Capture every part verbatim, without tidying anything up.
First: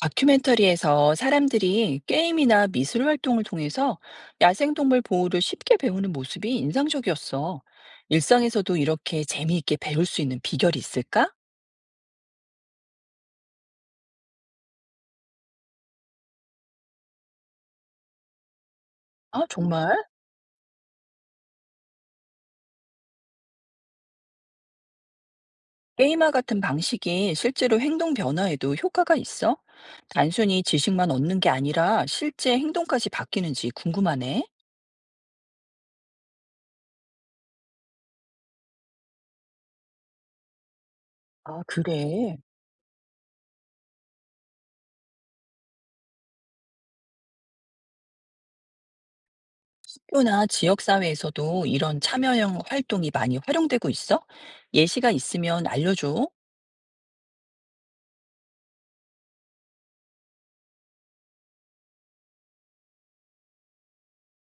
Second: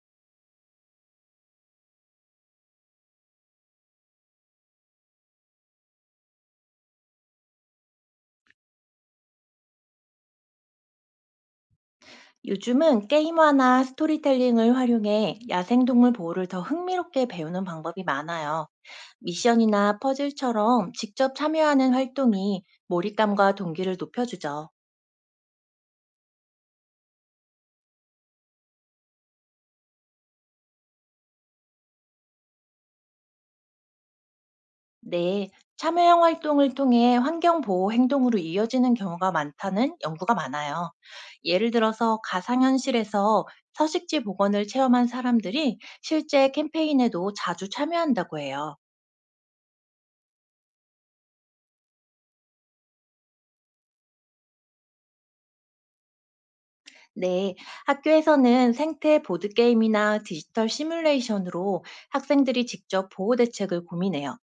다큐멘터리에서 사람들이 게임이나 미술 활동을 통해서 야생동물 보호를 쉽게 배우는 모습이 인상적이었어. 일상에서도 이렇게 재미있게 배울 수 있는 비결이 있을까? 요즘은 게임화나 스토리텔링을 활용해 야생동물 보호를 더 흥미롭게 배우는 방법이 많아요. 아, 정말? 미션이나 퍼즐처럼 직접 참여하는 활동이 몰입감과 동기를 높여주죠. 게임화 같은 방식이 실제로 행동 변화에도 효과가 있어? 단순히 지식만 얻는 게 아니라 실제 행동까지 바뀌는지 궁금하네. 네, 참여형 활동을 통해 환경보호 행동으로 이어지는 경우가 많다는 연구가 많아요. 아, 예를 들어서 그래. 가상현실에서 서식지 복원을 체험한 사람들이 실제 캠페인에도 자주 참여한다고 해요. 학교나 지역사회에서도 이런 참여형 활동이 많이 활용되고 있어? 예시가 있으면 알려줘. 네, 학교에서는 생태 보드게임이나 디지털 시뮬레이션으로 학생들이 직접 보호 대책을 고민해요.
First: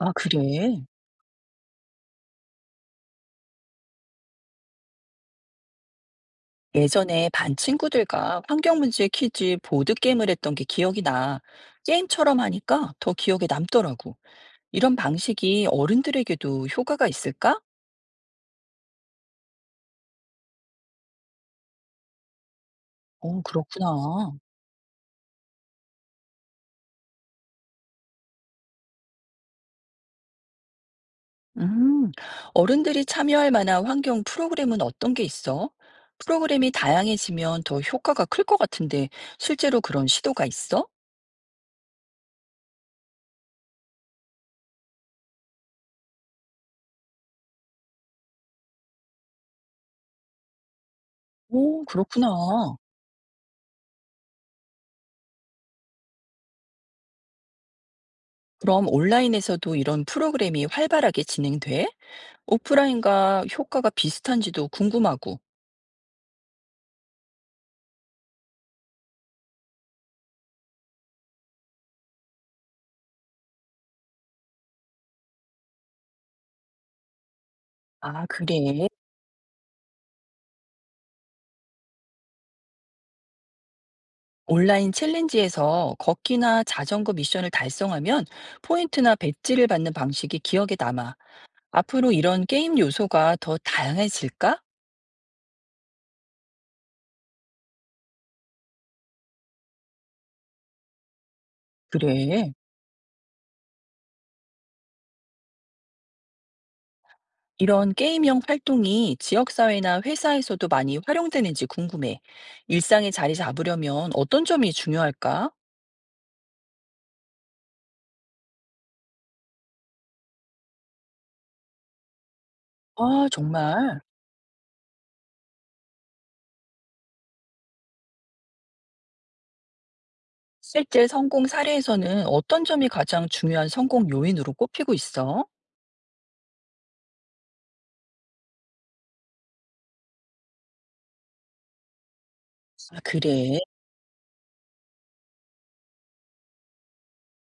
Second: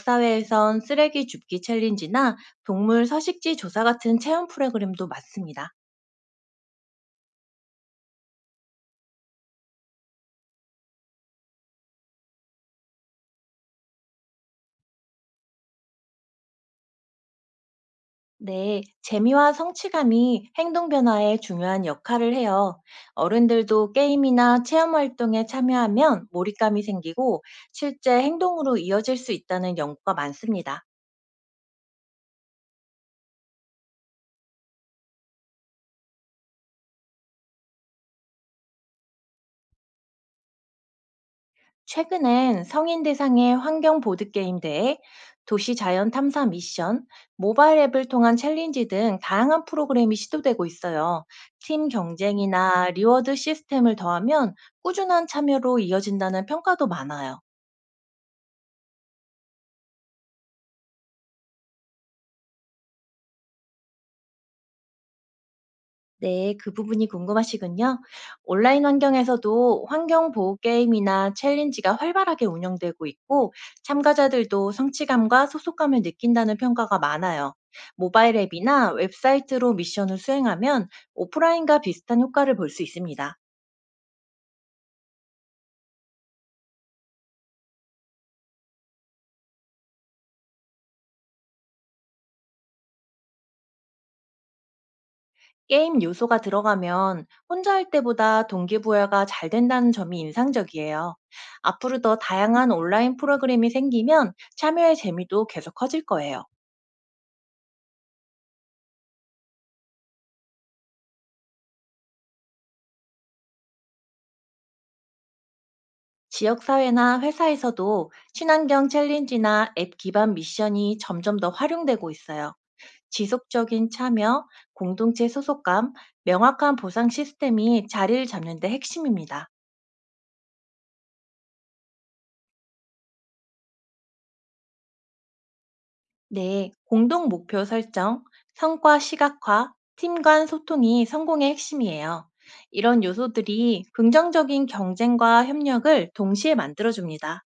아, 그래. 쓰레기 줍기 챌린지나 동물 서식지 조사 같은 체험 프로그램도 많습니다. 예전에 반 친구들과 환경문제 퀴즈 보드게임을 했던 게 기억이 나. 게임처럼 하니까 더 기억에 남더라고. 이런 방식이 어른들에게도 효과가 있을까? 네, 재미와 성취감이 행동 변화에 중요한 역할을 해요. 어, 어른들도 그렇구나. 게임이나 체험 활동에 참여하면 몰입감이 생기고 실제 행동으로 이어질 수 있다는 연구가 많습니다. 음, 어른들이 참여할 만한 환경 프로그램은 어떤 게 있어? 프로그램이 다양해지면 더 효과가 클 것 같은데 실제로 그런 시도가 있어? 최근엔 성인 대상의 환경 보드게임 대회, 도시 자연 탐사 미션, 모바일 앱을 통한 챌린지 등 다양한 프로그램이 시도되고 있어요. 오, 팀 그렇구나. 경쟁이나 리워드 시스템을 더하면 꾸준한 참여로 이어진다는 평가도 많아요. 그럼 온라인에서도 이런 프로그램이 활발하게 진행돼? 오프라인과 효과가 비슷한지도 궁금하고. 네, 그 부분이 궁금하시군요. 온라인 환경에서도 환경보호 게임이나 챌린지가 활발하게 운영되고 있고, 참가자들도 성취감과 소속감을 느낀다는 평가가 많아요. 아, 모바일 그래. 앱이나 웹사이트로 미션을 수행하면 오프라인과 비슷한 효과를 볼 수 있습니다. 온라인 챌린지에서 걷기나 자전거 미션을 달성하면 포인트나 배지를 받는 방식이 기억에 남아. 앞으로 이런 게임 요소가 더 다양해질까? 게임 요소가 들어가면 혼자 할 때보다 동기부여가 잘 된다는 점이 인상적이에요. 앞으로 더 그래. 다양한 온라인 프로그램이 생기면 참여의 재미도 계속 커질 거예요. 이런 게임형 활동이 지역사회나 회사에서도 많이 활용되는지 궁금해. 일상에 자리 잡으려면 어떤 점이 중요할까? 지역사회나 회사에서도 친환경 챌린지나 앱 기반 미션이 점점 더 활용되고 있어요. 아, 지속적인 정말. 참여, 공동체 소속감, 명확한 보상 시스템이 자리를 잡는 데 핵심입니다. 실제 성공 사례에서는 어떤 점이 가장 중요한 성공 요인으로 꼽히고 있어? 네, 공동 목표 설정, 성과 시각화, 팀 간 소통이 성공의 핵심이에요. 아, 이런 그래. 요소들이 긍정적인 경쟁과 협력을 동시에 만들어줍니다.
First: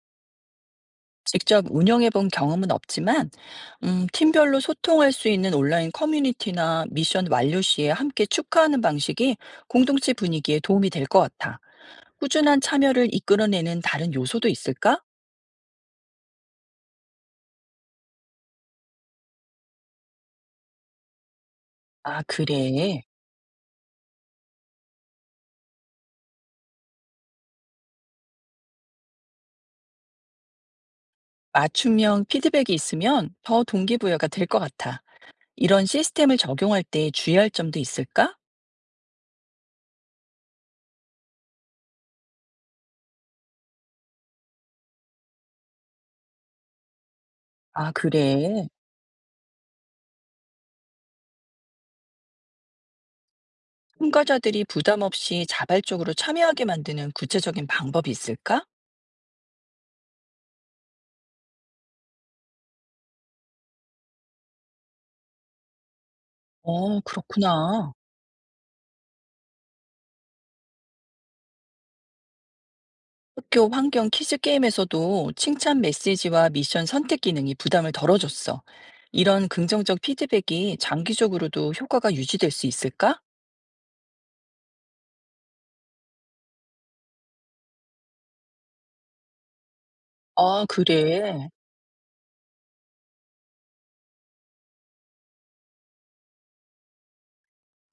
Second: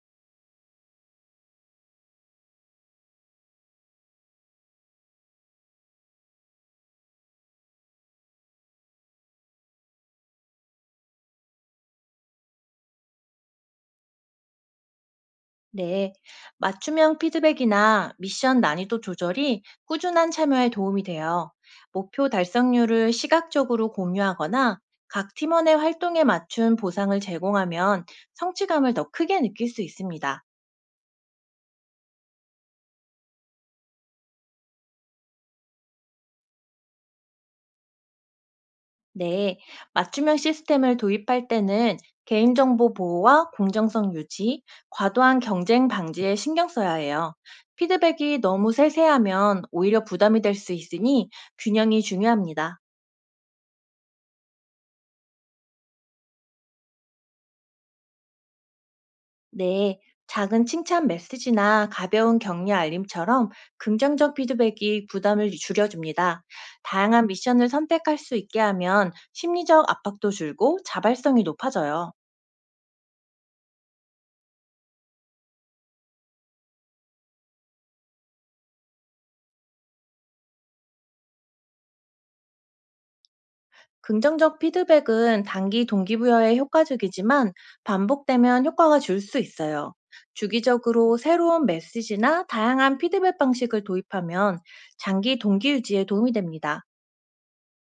직접 운영해 본 경험은 없지만, 음, 팀별로 소통할 수 있는 온라인 커뮤니티나 미션 완료 시에 함께 축하하는 방식이 공동체 분위기에 도움이 될 것 같아. 꾸준한 참여를 이끌어내는 다른 요소도 있을까? 네, 맞춤형 피드백이나 미션 난이도 조절이 꾸준한 참여에 도움이 돼요. 아, 목표 그래. 달성률을 시각적으로 공유하거나 각 팀원의 활동에 맞춘 보상을 제공하면 성취감을 더 크게 느낄 수 있습니다. 맞춤형 피드백이 있으면 더 동기부여가 될 것 같아. 이런 시스템을 적용할 때 주의할 점도 있을까? 네, 맞춤형 시스템을 도입할 때는 개인정보 보호와 공정성 유지, 과도한 경쟁 방지에 신경 써야 해요. 아, 피드백이 그래. 너무 세세하면 오히려 부담이 될 수 있으니 균형이 중요합니다. 참가자들이 부담 없이 자발적으로 참여하게 만드는 구체적인 방법이 있을까? 네, 작은 칭찬 메시지나 가벼운 격려 알림처럼 긍정적 피드백이 부담을 줄여줍니다. 어, 다양한 미션을 그렇구나. 선택할 수 있게 하면 심리적 압박도 줄고 자발성이 높아져요. 학교 환경 퀴즈 게임에서도 칭찬 메시지와 미션 선택 기능이 부담을 덜어줬어. 이런 긍정적 피드백이 장기적으로도 효과가 유지될 수 있을까? 긍정적 피드백은 단기 동기부여에 효과적이지만 반복되면 효과가 줄 수 있어요. 아, 주기적으로 그래. 새로운 메시지나 다양한 피드백 방식을 도입하면 장기 동기 유지에 도움이 됩니다.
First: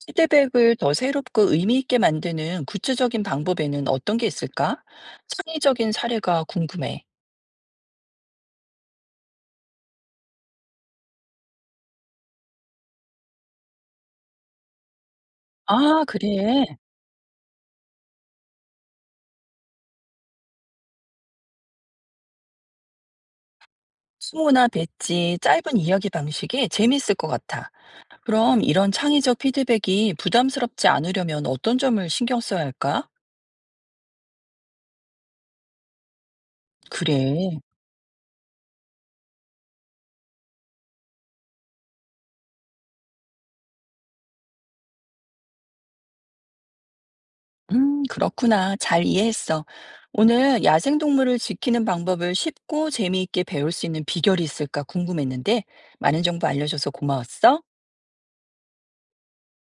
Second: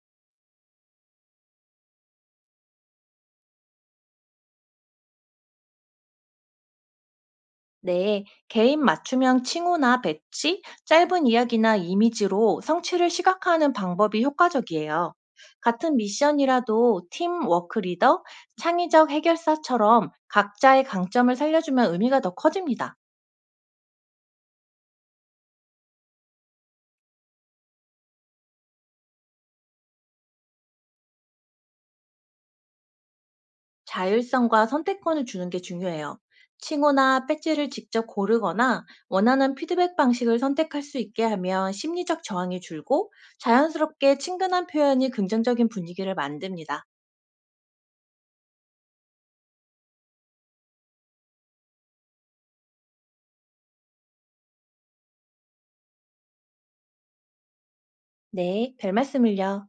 피드백을 더 새롭고 의미 있게 만드는 구체적인 방법에는 어떤 게 있을까? 창의적인 사례가 궁금해. 네, 개인 맞춤형 칭호나 배치, 짧은 이야기나 이미지로 성취를 시각화하는 방법이 효과적이에요. 같은 아, 그래. 미션이라도 팀 워크 리더, 창의적 해결사처럼 각자의 강점을 살려주면 의미가 더 커집니다. 수모나 배지, 짧은 이야기 방식이 재밌을 것 같아. 그럼 이런 창의적 피드백이 부담스럽지 않으려면 어떤 점을 신경 써야 할까? 자율성과 선택권을 주는 게 중요해요. 칭호나 그래. 배지를 직접 고르거나 원하는 피드백 방식을 선택할 수 있게 하면 심리적 저항이 줄고 자연스럽게 친근한 표현이 긍정적인 분위기를 만듭니다. 음, 그렇구나. 잘 이해했어. 오늘 야생동물을 지키는 방법을 쉽고 재미있게 배울 수 있는 비결이 있을까 궁금했는데, 많은 정보 알려줘서 고마웠어. 네, 별 말씀을요.